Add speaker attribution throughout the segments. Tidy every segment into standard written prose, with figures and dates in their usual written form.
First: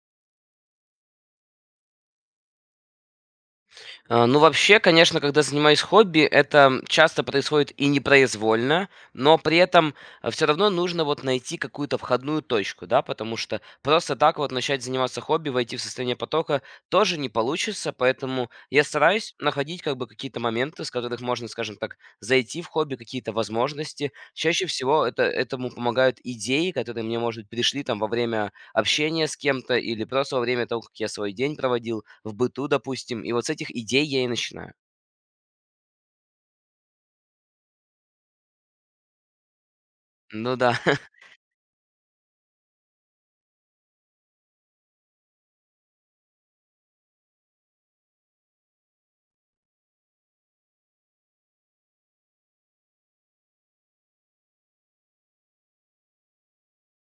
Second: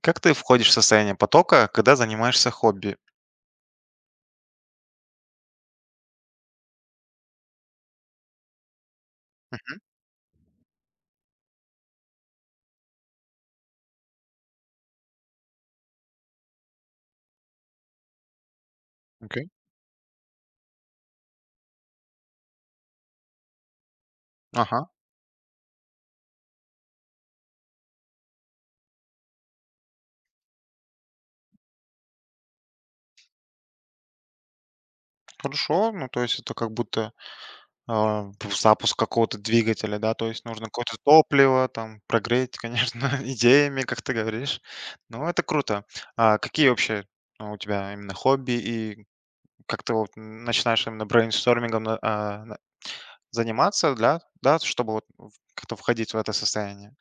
Speaker 1: Как ты входишь в состояние потока, когда занимаешься хобби?
Speaker 2: Вообще, конечно, когда занимаюсь хобби, это часто происходит и непроизвольно, но при
Speaker 1: Мгм.
Speaker 2: этом все равно нужно вот найти какую-то входную точку, да, потому что просто так вот начать заниматься хобби, войти в состояние потока тоже не получится, поэтому я стараюсь
Speaker 1: Окей.
Speaker 2: находить как бы какие-то моменты, с которых можно, скажем так, зайти в хобби, какие-то возможности. Чаще
Speaker 1: Ага,
Speaker 2: всего этому помогают идеи, которые мне, может быть, пришли там во время общение с кем-то или просто во время того, как я свой день проводил в быту, допустим. И вот с этих идей я и начинаю.
Speaker 1: хорошо. Ну, то есть это как будто запуск какого-то двигателя, да, то есть
Speaker 2: Ну
Speaker 1: нужно
Speaker 2: да.
Speaker 1: какое-то топливо, там, прогреть, конечно, идеями, как ты говоришь. Ну, это круто. А какие вообще у тебя именно хобби и как ты вот начинаешь именно брейнстормингом заниматься, да, да, чтобы вот как-то входить в это состояние?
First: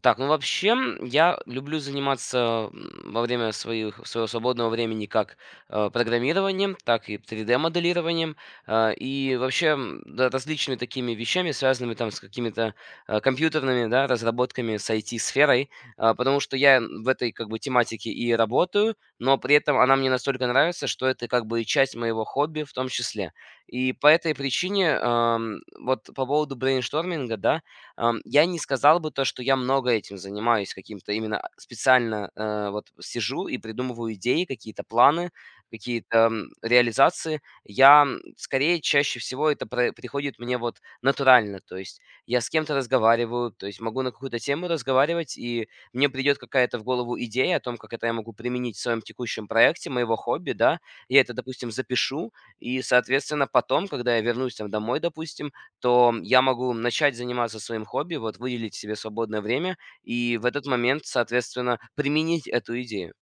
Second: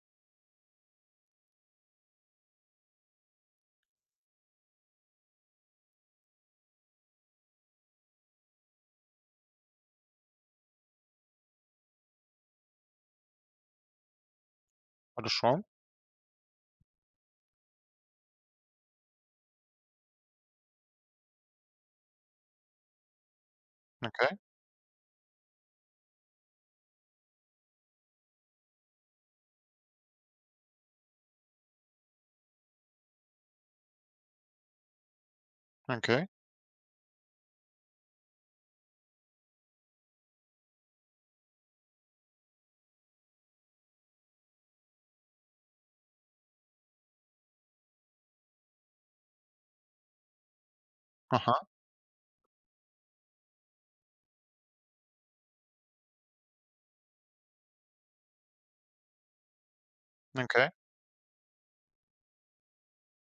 Speaker 2: Так, ну вообще, я люблю заниматься во время своего свободного времени как программированием, так и 3D-моделированием, и вообще да, различными такими вещами, связанными там с какими-то компьютерными, да, разработками, с
Speaker 1: Хорошо,
Speaker 2: IT-сферой, потому что я в этой как бы тематике и работаю, но при этом она мне настолько нравится, что это как бы и часть моего хобби в том числе. И по этой
Speaker 1: окей,
Speaker 2: причине, вот по поводу брейншторминга, да. Я не сказал бы то, что я много этим занимаюсь, каким-то именно специально, вот сижу и придумываю идеи, какие-то планы, какие-то,
Speaker 1: окей,
Speaker 2: реализации. Я, скорее, чаще всего это пре приходит мне вот натурально. То есть я с кем-то разговариваю, то есть могу на какую-то тему разговаривать, и мне придет какая-то в голову идея о том, как это я могу применить в своем текущем проекте, моего хобби, да. Я это,
Speaker 1: ага,
Speaker 2: допустим, запишу, и, соответственно, потом, когда я вернусь там домой, допустим, то я могу начать заниматься своим хобби, вот выделить себе свободное время и в этот
Speaker 1: окей.
Speaker 2: момент, соответственно, применить эту идею.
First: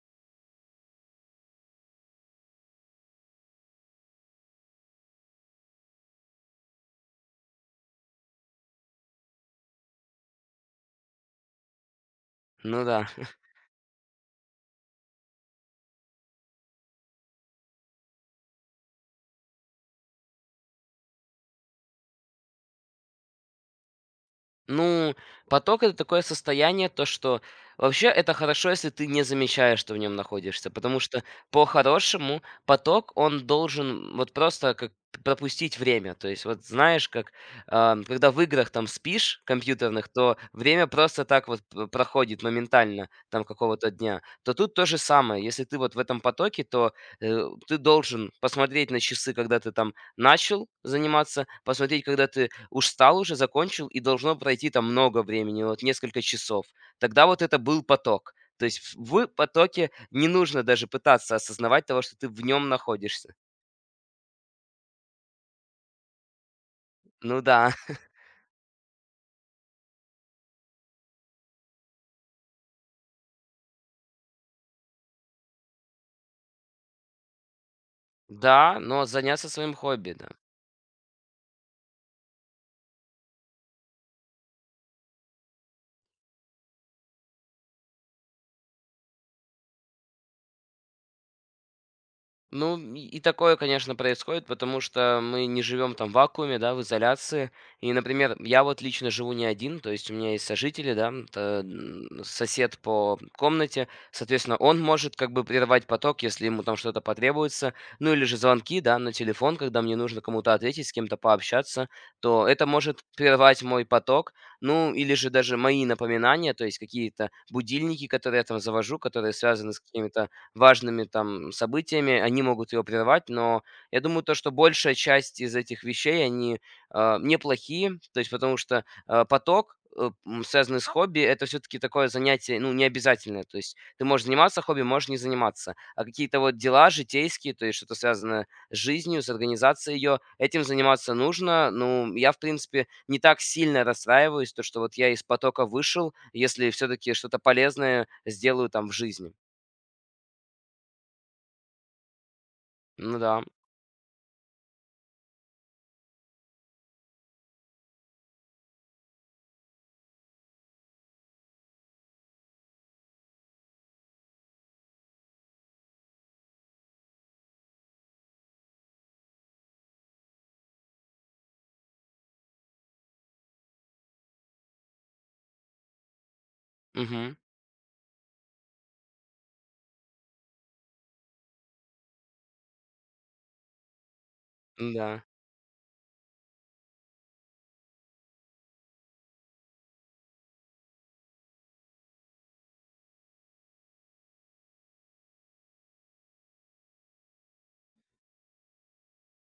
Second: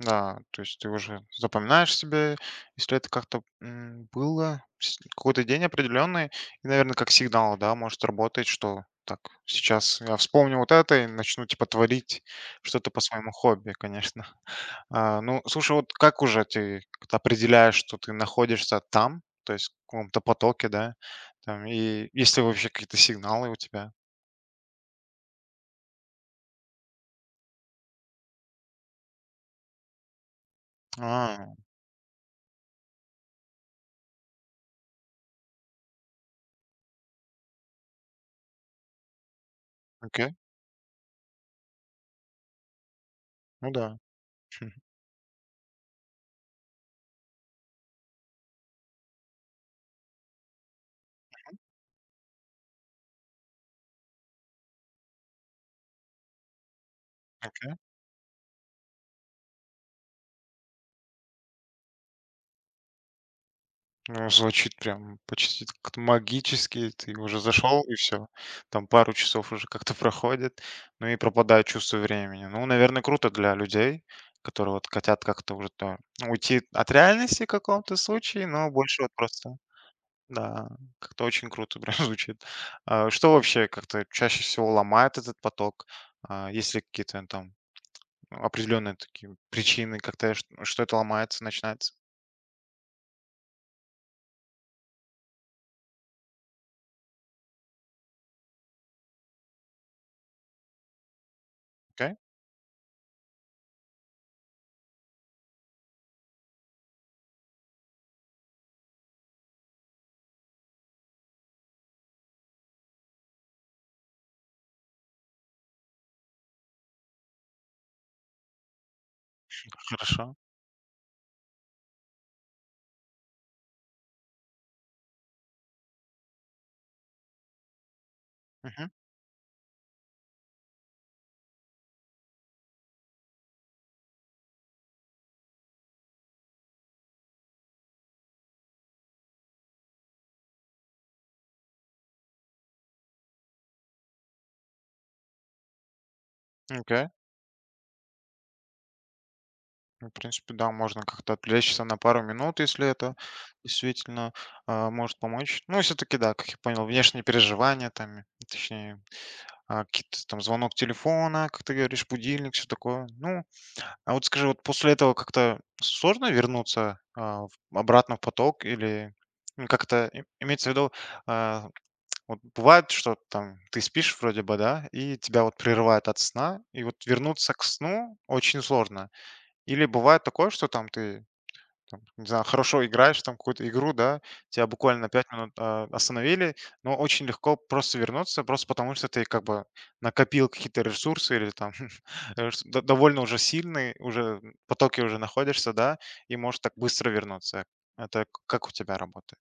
Speaker 1: Да, то есть ты уже запоминаешь себе, если это как-то было какой-то день определенный, и, наверное, как сигнал, да, может работать, что так, сейчас я вспомню вот это и начну, типа, творить
Speaker 2: Ну
Speaker 1: что-то по
Speaker 2: да.
Speaker 1: своему хобби, конечно. А, ну, слушай, вот как уже ты как-то определяешь, что ты находишься там, то есть в каком-то потоке, да, там, и есть ли вообще какие-то сигналы у тебя?
Speaker 2: Ну, поток это такое состояние, то что вообще это хорошо, если ты не замечаешь, что в нем находишься, потому что
Speaker 1: А,
Speaker 2: по-хорошему поток он должен вот просто как пропустить время. То есть вот знаешь, как когда в играх там спишь компьютерных,
Speaker 1: окей,
Speaker 2: то время просто так вот проходит моментально там
Speaker 1: ну
Speaker 2: какого-то
Speaker 1: да.
Speaker 2: дня. То тут то же самое. Если ты вот в этом потоке, то ты должен посмотреть на часы, когда ты там начал заниматься, посмотреть, когда ты закончил, и должно пройти там много времени, вот несколько часов. Тогда вот это был поток. То есть в потоке не нужно даже пытаться осознавать того, что ты в нем находишься.
Speaker 1: Ну, звучит прям почти как-то магически. Ты уже
Speaker 2: Ну да,
Speaker 1: зашел и все. Там пару часов уже как-то проходит, ну и пропадает чувство времени. Ну, наверное, круто для людей, которые вот хотят как-то уже то ну, уйти от реальности в каком-то случае, но
Speaker 2: да,
Speaker 1: больше
Speaker 2: но
Speaker 1: вот
Speaker 2: заняться
Speaker 1: просто,
Speaker 2: своим хобби, да.
Speaker 1: да, как-то очень круто прям звучит. А что вообще как-то чаще всего ломает этот поток? А, есть ли какие-то ну, там определенные такие причины, как-то что это ломается, начинается?
Speaker 2: Ну, и такое, конечно, происходит, потому что мы не живем там в вакууме, да, в изоляции. И, например, я вот лично живу не один, то есть у меня есть сожители, да,
Speaker 1: Окей,
Speaker 2: сосед по комнате, соответственно, он может как бы прервать поток, если ему там что-то потребуется, ну или же звонки, да, на телефон, когда мне нужно кому-то ответить, с кем-то пообщаться, то это может прервать мой поток, ну или же даже мои напоминания, то есть какие-то будильники, которые я там завожу, которые связаны с какими-то
Speaker 1: хорошо.
Speaker 2: важными там событиями, они могут ее прервать, но я думаю, то, что большая часть из этих вещей, они неплохие, то есть потому что
Speaker 1: Мгм.
Speaker 2: поток, связанный с хобби, это все-таки такое занятие, ну, не обязательное, то есть ты можешь заниматься хобби, можешь не заниматься, а какие-то вот дела житейские, то есть что-то связанное с жизнью, с организацией ее, этим заниматься нужно, ну, я, в принципе, не так сильно расстраиваюсь, то, что вот я из потока вышел, если
Speaker 1: Окей.
Speaker 2: все-таки что-то полезное сделаю там в жизни.
Speaker 1: Ну, в принципе, да, можно как-то отвлечься на пару минут, если это
Speaker 2: Ну да.
Speaker 1: действительно может помочь. Ну, все-таки, да, как я понял, внешние переживания, там, точнее, а, какие-то там звонок телефона, как ты говоришь, будильник, все такое. Ну, а вот скажи, вот после этого как-то сложно вернуться обратно в поток или ну, как-то имеется в виду, а, вот бывает, что там ты спишь вроде бы, да, и тебя вот прерывает от сна, и вот
Speaker 2: Мгм.
Speaker 1: вернуться к сну очень сложно. Или бывает такое, что там ты там, не знаю, хорошо играешь там какую-то игру, да, тебя буквально на
Speaker 2: Да.
Speaker 1: 5 минут остановили, но очень легко просто вернуться, просто потому что ты как бы накопил какие-то ресурсы или там довольно уже сильный, уже в потоке уже находишься, да, и можешь так быстро вернуться. Это как у тебя работает?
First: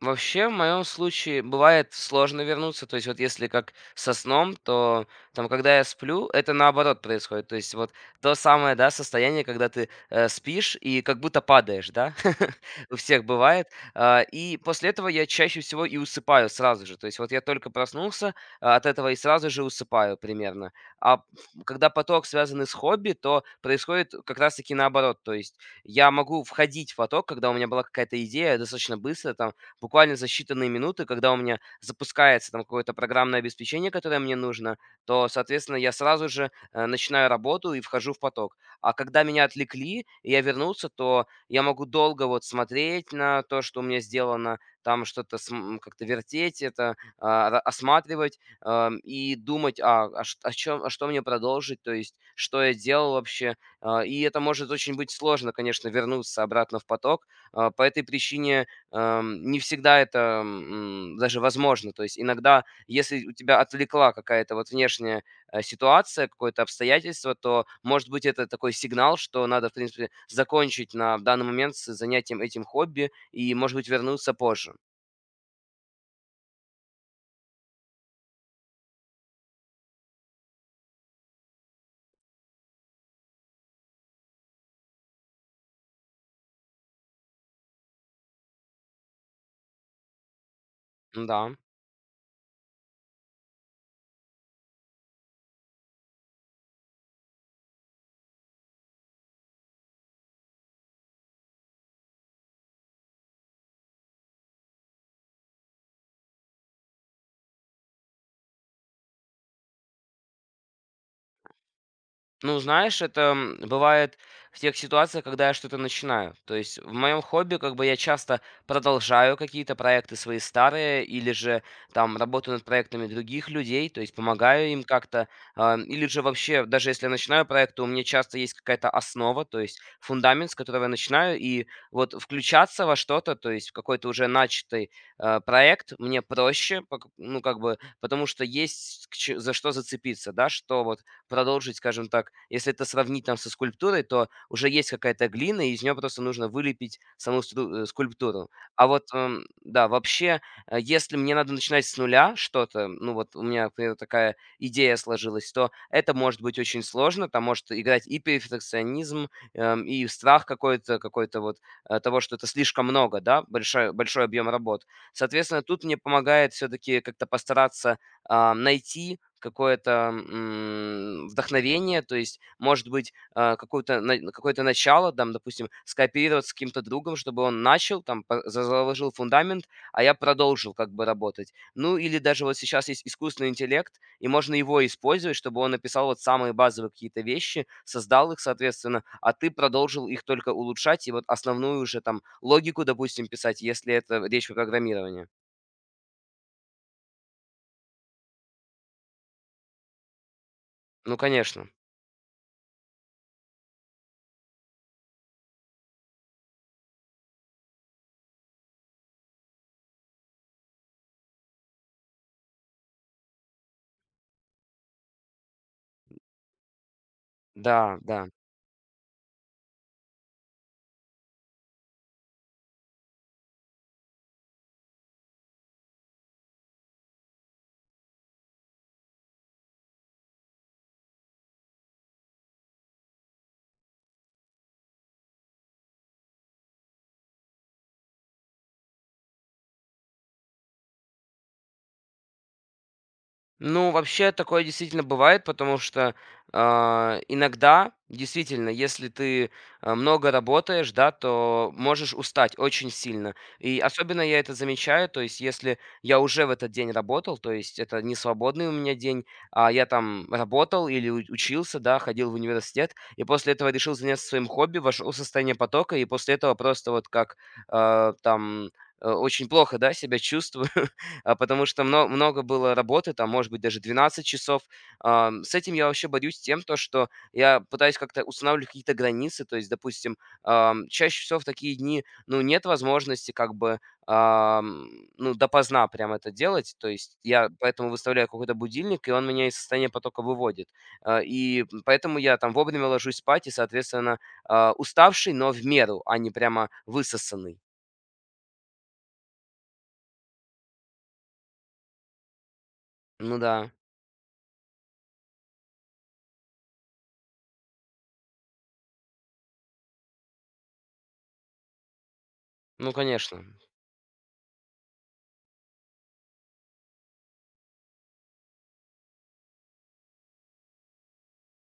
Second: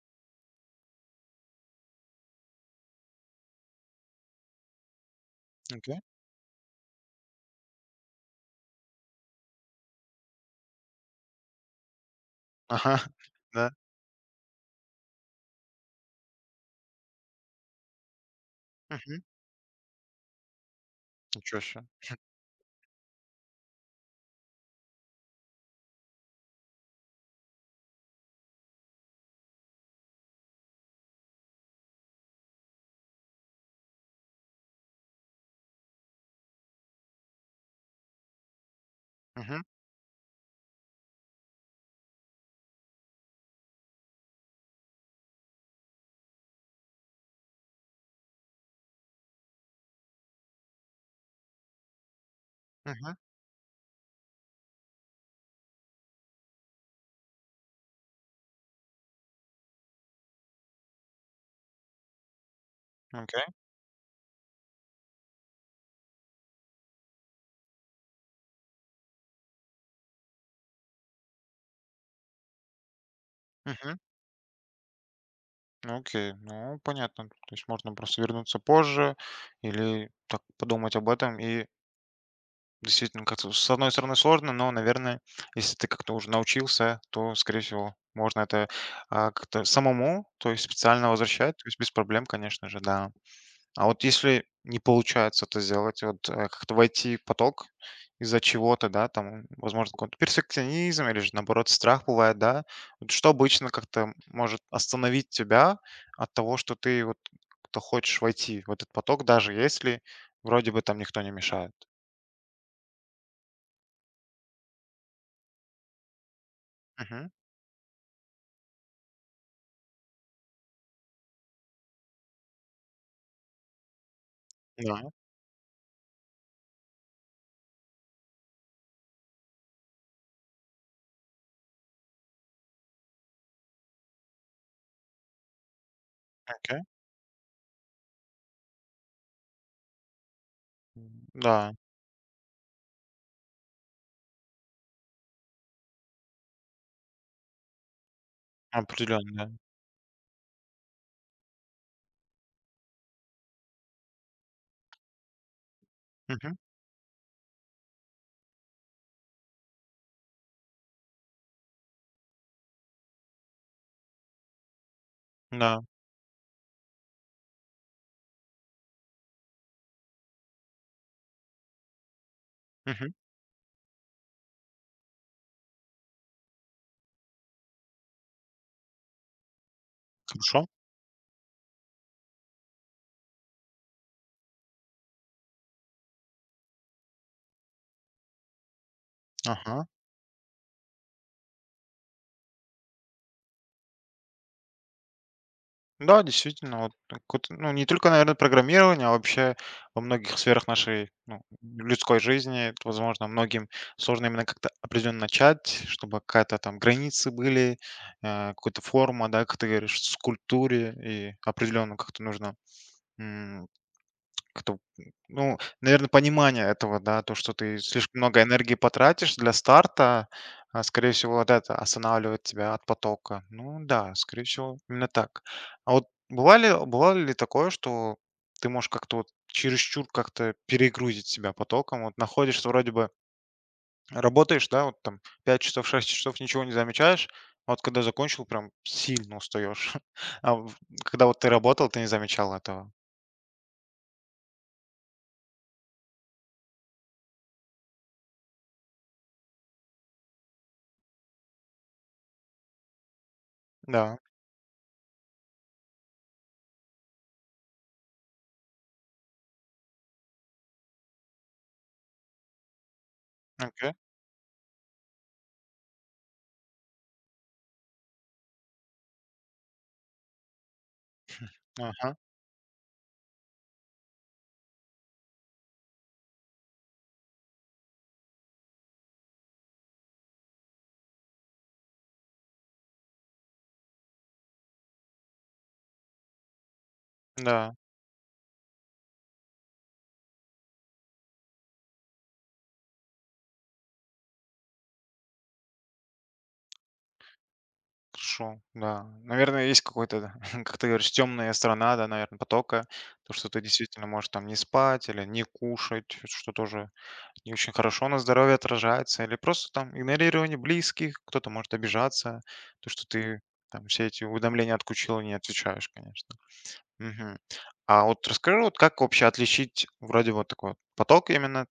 Speaker 2: Вообще, в моем случае бывает сложно вернуться. То есть вот если как со сном, то там, когда я
Speaker 1: Окей.
Speaker 2: сплю, это наоборот происходит. То есть вот то самое, да, состояние, когда ты спишь и как будто падаешь, да,
Speaker 1: Ага.
Speaker 2: у всех бывает.
Speaker 1: Да.
Speaker 2: И после этого я чаще всего и усыпаю сразу же. То есть вот я только проснулся от этого и
Speaker 1: Мгм.
Speaker 2: сразу же усыпаю примерно. А
Speaker 1: Ничего себе.
Speaker 2: когда поток связанный с хобби, то происходит как раз-таки наоборот. То есть я могу входить в поток, когда у меня была какая-то идея достаточно быстро, там, буквально за считанные минуты, когда у меня запускается там какое-то программное обеспечение, которое мне нужно, то, соответственно, я сразу же начинаю работу и вхожу в поток. А когда меня
Speaker 1: Мгм.
Speaker 2: отвлекли, и я вернулся, то я могу долго вот смотреть на то, что у меня сделано, там что-то как-то вертеть, это осматривать, и думать, о чем, а что мне продолжить, то есть что я делал
Speaker 1: Мгм.
Speaker 2: вообще. И это может очень быть сложно, конечно, вернуться обратно в поток. А, по этой причине Ам, не всегда это, даже возможно. То есть иногда, если у
Speaker 1: Окей.
Speaker 2: тебя отвлекла какая-то вот внешняя, ситуация, какое-то обстоятельство, то, может быть, это такой сигнал, что надо, в принципе, закончить на в данный момент с занятием этим хобби и, может быть,
Speaker 1: Мгм.
Speaker 2: вернуться позже.
Speaker 1: Ну, окей. Ну, понятно. То есть можно просто вернуться позже или так подумать об этом и действительно, как-то с одной стороны сложно, но, наверное, если ты как-то уже научился, то, скорее всего, можно это а, как-то самому, то есть специально
Speaker 2: Да.
Speaker 1: возвращать, то есть без проблем, конечно же, да. А вот если не получается это сделать, вот э, как-то войти в поток из-за чего-то, да, там, возможно, какой-то перфекционизм или же, наоборот, страх бывает, да, вот что обычно как-то может остановить тебя от того, что ты вот как-то хочешь войти в этот поток, даже если вроде бы там никто не мешает.
Speaker 2: Ну, знаешь, это бывает в тех ситуациях, когда я что-то начинаю. То есть в моем
Speaker 1: Мгм.
Speaker 2: хобби как бы я часто продолжаю какие-то проекты свои старые или же там работаю над проектами других людей, то есть помогаю им
Speaker 1: Да.
Speaker 2: как-то. Или же вообще, даже если я начинаю проект, то у меня часто есть какая-то основа, то есть фундамент, с которого я начинаю. И вот включаться во что-то, то есть в какой-то уже начатый проект мне
Speaker 1: Окей.
Speaker 2: проще, ну как бы, потому что есть за что зацепиться, да, что вот
Speaker 1: Да,
Speaker 2: продолжить, скажем так, если это сравнить там со скульптурой, то уже есть какая-то глина, и из нее просто нужно вылепить скульптуру. А вот,
Speaker 1: определенно, да.
Speaker 2: да, вообще, если мне надо начинать с нуля что-то, ну вот у меня, например, такая идея сложилась, то это может
Speaker 1: Мгм.
Speaker 2: быть очень сложно, там может играть и перфекционизм, и страх какой-то, какой-то вот того, что это слишком много, да, большой, большой объем работ. Соответственно,
Speaker 1: Да.
Speaker 2: тут мне помогает все-таки как-то постараться найти какое-то, вдохновение, то есть, может
Speaker 1: Мгм.
Speaker 2: быть, какую-то на какое-то начало, там, допустим, скооперироваться с каким-то другом, чтобы он начал, там, по за заложил фундамент, а я
Speaker 1: Хорошо.
Speaker 2: продолжил как бы работать. Ну, или даже вот сейчас есть искусственный интеллект, и можно его использовать, чтобы он написал вот самые базовые какие-то вещи, создал их, соответственно, а ты
Speaker 1: Ага.
Speaker 2: продолжил их только улучшать, и вот основную уже там логику, допустим, писать, если это речь про программирование.
Speaker 1: Да, действительно, вот какое-то, ну, не только, наверное, программирование, а вообще во многих сферах нашей
Speaker 2: Ну,
Speaker 1: ну,
Speaker 2: конечно.
Speaker 1: людской жизни, это, возможно, многим сложно именно как-то определенно начать, чтобы какая-то там границы были, э, какая-то форма, да, как ты говоришь, скульптуре, и определенно как-то нужно кто, ну, наверное, понимание этого, да, то, что ты
Speaker 2: Да,
Speaker 1: слишком
Speaker 2: да.
Speaker 1: много энергии потратишь для старта, а, скорее всего, вот это останавливает тебя от потока. Ну да, скорее всего, именно так. А вот бывали бывало ли такое, что ты можешь как-то вот чересчур как-то перегрузить себя потоком? Вот находишься, вроде бы работаешь, да, вот там 5 часов, 6 часов, ничего не замечаешь, а вот когда закончил, прям сильно устаешь. А в когда вот ты работал, ты не замечал этого.
Speaker 2: Ну, вообще такое действительно бывает, потому что иногда, действительно, если ты много работаешь, да, то можешь устать очень сильно. И
Speaker 1: Да,
Speaker 2: особенно я это замечаю, то есть если я уже в этот день работал, то есть это не свободный у меня день, а я там работал или учился, да, ходил в университет, и после этого
Speaker 1: окей.
Speaker 2: решил заняться своим хобби, вошел в состояние потока, и после этого просто вот как а, там очень плохо, да, себя чувствую, потому что
Speaker 1: Ага,
Speaker 2: много было работы, там, может быть, даже 12 часов. С этим я вообще борюсь тем, то, что я пытаюсь как-то устанавливать какие-то границы. То есть, допустим, чаще всего в такие дни, ну, нет возможности как бы, ам, ну, допоздна прям это делать. То есть я
Speaker 1: да.
Speaker 2: поэтому выставляю какой-то будильник, и он меня из состояния потока выводит. И поэтому я там вовремя ложусь спать и, соответственно, уставший, но в меру, а не прямо высосанный.
Speaker 1: Хорошо, да. Наверное, есть какой-то, да, как ты говоришь, темная сторона, да, наверное, потока. То,
Speaker 2: Ну
Speaker 1: что ты
Speaker 2: да,
Speaker 1: действительно можешь там не спать или не кушать, что тоже не очень хорошо на здоровье отражается. Или просто там игнорирование близких, кто-то может обижаться. То,
Speaker 2: ну,
Speaker 1: что ты
Speaker 2: конечно.
Speaker 1: там все эти уведомления отключил и не отвечаешь, конечно. Мгм. А вот расскажи, вот как вообще отличить вроде вот такой вот поток именно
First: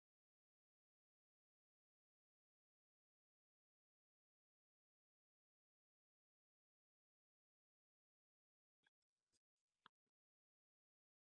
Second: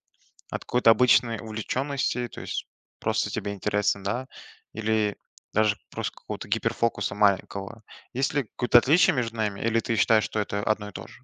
Speaker 1: от какой-то обычной увлеченности, то есть просто тебе интересно, да, или даже просто какого-то гиперфокуса маленького. Есть ли какое-то отличие между нами, или ты считаешь, что это одно и то же?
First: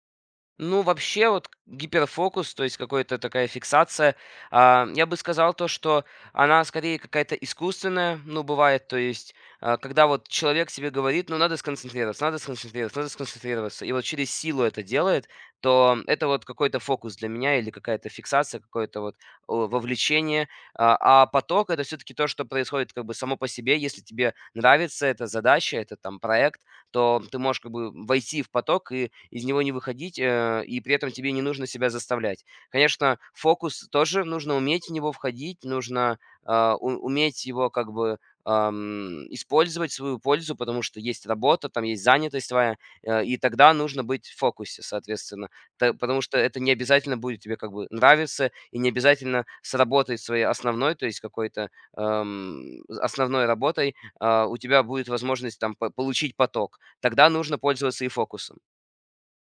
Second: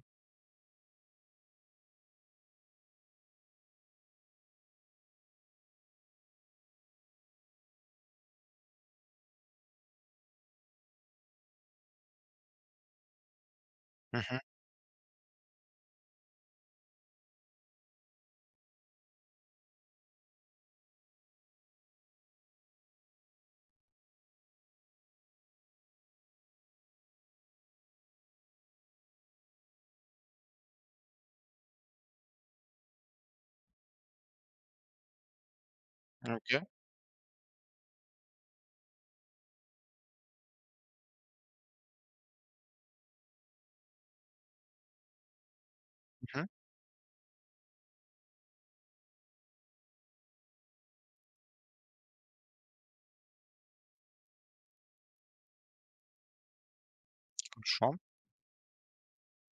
Speaker 2: Ну, вообще, вот гиперфокус, то есть какая-то такая фиксация, я бы сказал то, что она скорее какая-то искусственная, ну, бывает, то есть, когда вот человек себе говорит, ну, надо сконцентрироваться, надо сконцентрироваться, надо сконцентрироваться, и вот через
Speaker 1: Мгм.
Speaker 2: силу это делает, то это вот какой-то фокус для меня или какая-то фиксация, какое-то вот вовлечение, а поток это все-таки то, что происходит как бы само по себе, если тебе нравится эта задача, это там проект, то ты можешь как бы войти в поток и из него не выходить, и при этом тебе не нужно себя заставлять. Конечно, фокус тоже нужно уметь в него входить, нужно
Speaker 1: Ну, окей.
Speaker 2: уметь его как бы использовать в свою пользу, потому что есть работа, там есть занятость твоя, и тогда нужно быть в фокусе, соответственно. Потому что
Speaker 1: Мгм.
Speaker 2: это не обязательно будет тебе как бы нравиться, и не обязательно сработать своей основной, то есть какой-то основной работой, у тебя будет возможность там получить поток. Тогда нужно
Speaker 1: Хорошо.
Speaker 2: пользоваться и фокусом.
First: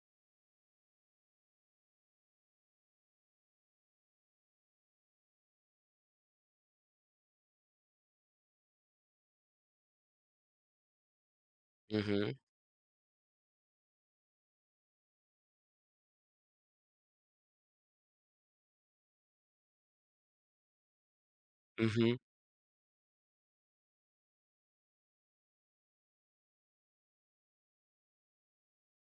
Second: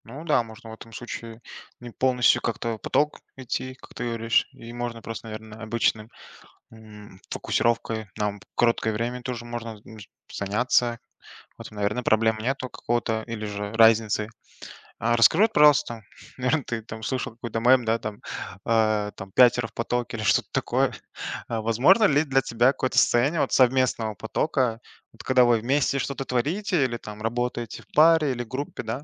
Speaker 1: Ну да, можно в этом случае не полностью как-то поток идти, как ты говоришь, и можно просто, наверное, обычным фокусировкой на короткое время тоже можно заняться. Вот, наверное,
Speaker 2: Мгм,
Speaker 1: проблем нету какого-то или же разницы. А расскажи, вот, пожалуйста, наверно, ты там слышал какой-то мем, да, там, э, там "пятеро в потоке" или что-то такое. А возможно
Speaker 2: мгм.
Speaker 1: ли для тебя какое-то состояние вот совместного потока, вот когда вы вместе что-то творите или там работаете в паре или группе, да?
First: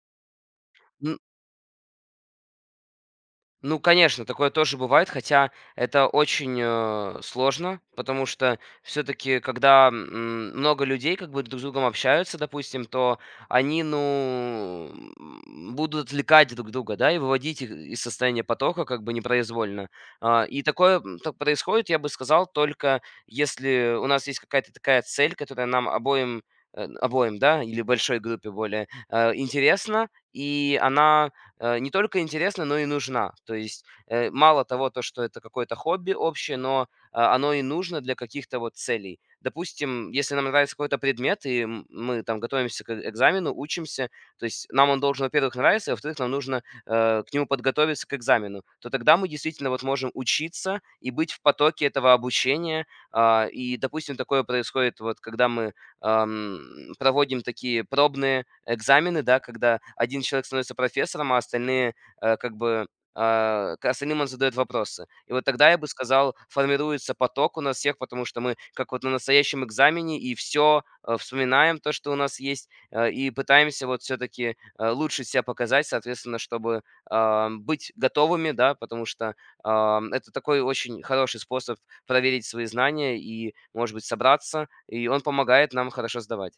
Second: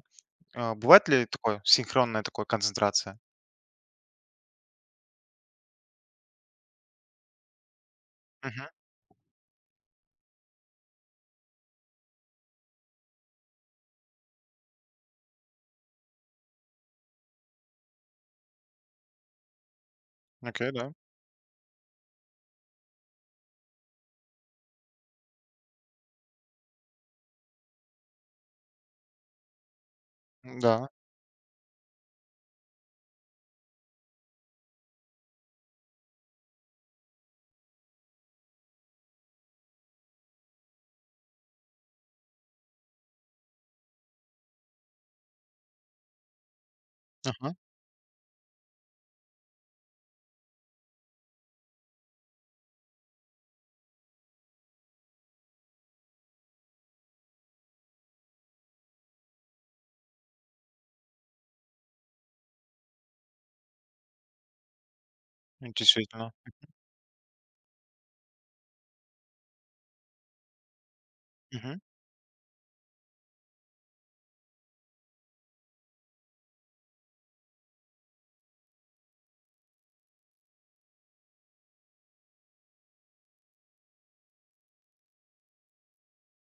Speaker 1: А, бывает ли такое, синхронная такая концентрация?
Speaker 2: Ну, конечно, такое тоже бывает, хотя это очень сложно, потому что
Speaker 1: Мгм.
Speaker 2: все-таки, когда много людей как бы друг с другом общаются, допустим, то они, ну, будут отвлекать друг друга, да, и выводить их из состояния потока как бы непроизвольно.
Speaker 1: Окей, да.
Speaker 2: Так происходит, я бы сказал, только если у нас есть какая-то такая цель, которая нам обоим, да, или большой группе более интересна, и
Speaker 1: Да.
Speaker 2: она не только интересна, но и нужна. То есть мало того, то, что это какое-то хобби общее, но оно и нужно для каких-то вот целей. Допустим, если нам нравится какой-то предмет, и мы там готовимся к экзамену, учимся, то есть нам он должен, во-первых, нравиться, а во-вторых, нам нужно к нему
Speaker 1: Ага.
Speaker 2: подготовиться к экзамену, то тогда мы действительно вот можем учиться и быть в потоке этого обучения. И, допустим, такое происходит вот, когда мы ам, проводим такие пробные экзамены, да, когда один человек становится профессором, а остальные э, как бы к остальным он задает вопросы. И вот тогда
Speaker 1: Ну,
Speaker 2: я бы
Speaker 1: действительно.
Speaker 2: сказал, формируется поток у нас всех, потому что мы как вот на настоящем экзамене и все вспоминаем то, что у нас есть, и пытаемся вот все-таки лучше себя показать, соответственно, чтобы быть готовыми, да, потому что это такой очень хороший способ проверить свои знания и, может быть, собраться и он помогает нам хорошо сдавать.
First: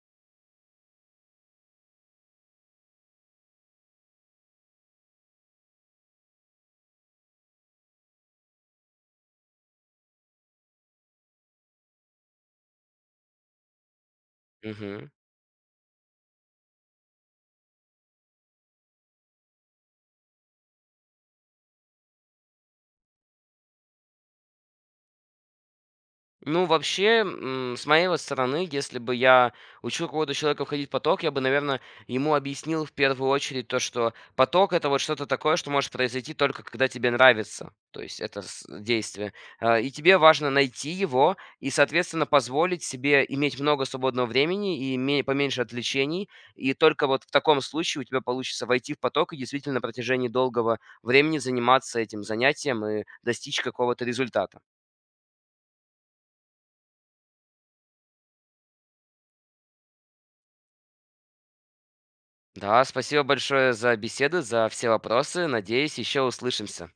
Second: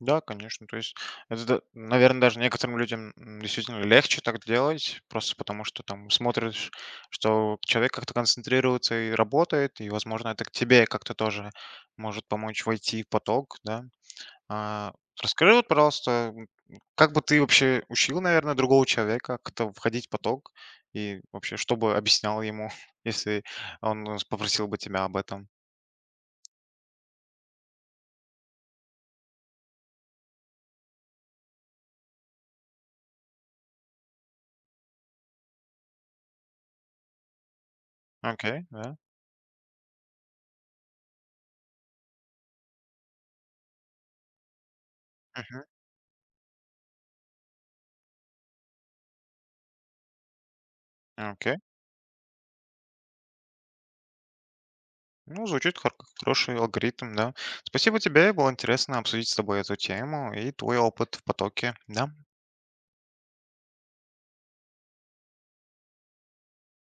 Speaker 1: Да, конечно. То есть это, наверное, даже некоторым людям действительно легче так делать, просто потому что там смотришь, что человек как-то концентрируется и работает, и, возможно, это к тебе как-то тоже может помочь войти в поток, да. А,
Speaker 2: Мгм.
Speaker 1: расскажи, вот, пожалуйста, как бы ты вообще учил, наверное, другого человека как-то входить в поток, и вообще, что бы объяснял ему, если он э, попросил бы тебя об этом?
Speaker 2: Ну, вообще, с моей вот стороны, если бы я учил какого-то человека входить в поток, я бы, наверное, ему объяснил в первую очередь то, что поток — это вот что-то такое, что может произойти только когда тебе нравится, то есть это
Speaker 1: Окей, да.
Speaker 2: действие. И тебе важно найти его и, соответственно, позволить себе иметь много свободного времени и поменьше
Speaker 1: Мгм.
Speaker 2: отвлечений. И только вот в таком случае у тебя получится войти в поток и действительно на протяжении долгого времени
Speaker 1: Окей.
Speaker 2: заниматься этим занятием и достичь какого-то результата.
Speaker 1: Ну, звучит как хороший алгоритм, да. Спасибо тебе, было интересно обсудить с тобой эту тему и твой опыт в потоке, да.
Speaker 2: Да, спасибо большое за беседу, за все вопросы. Надеюсь, еще услышимся.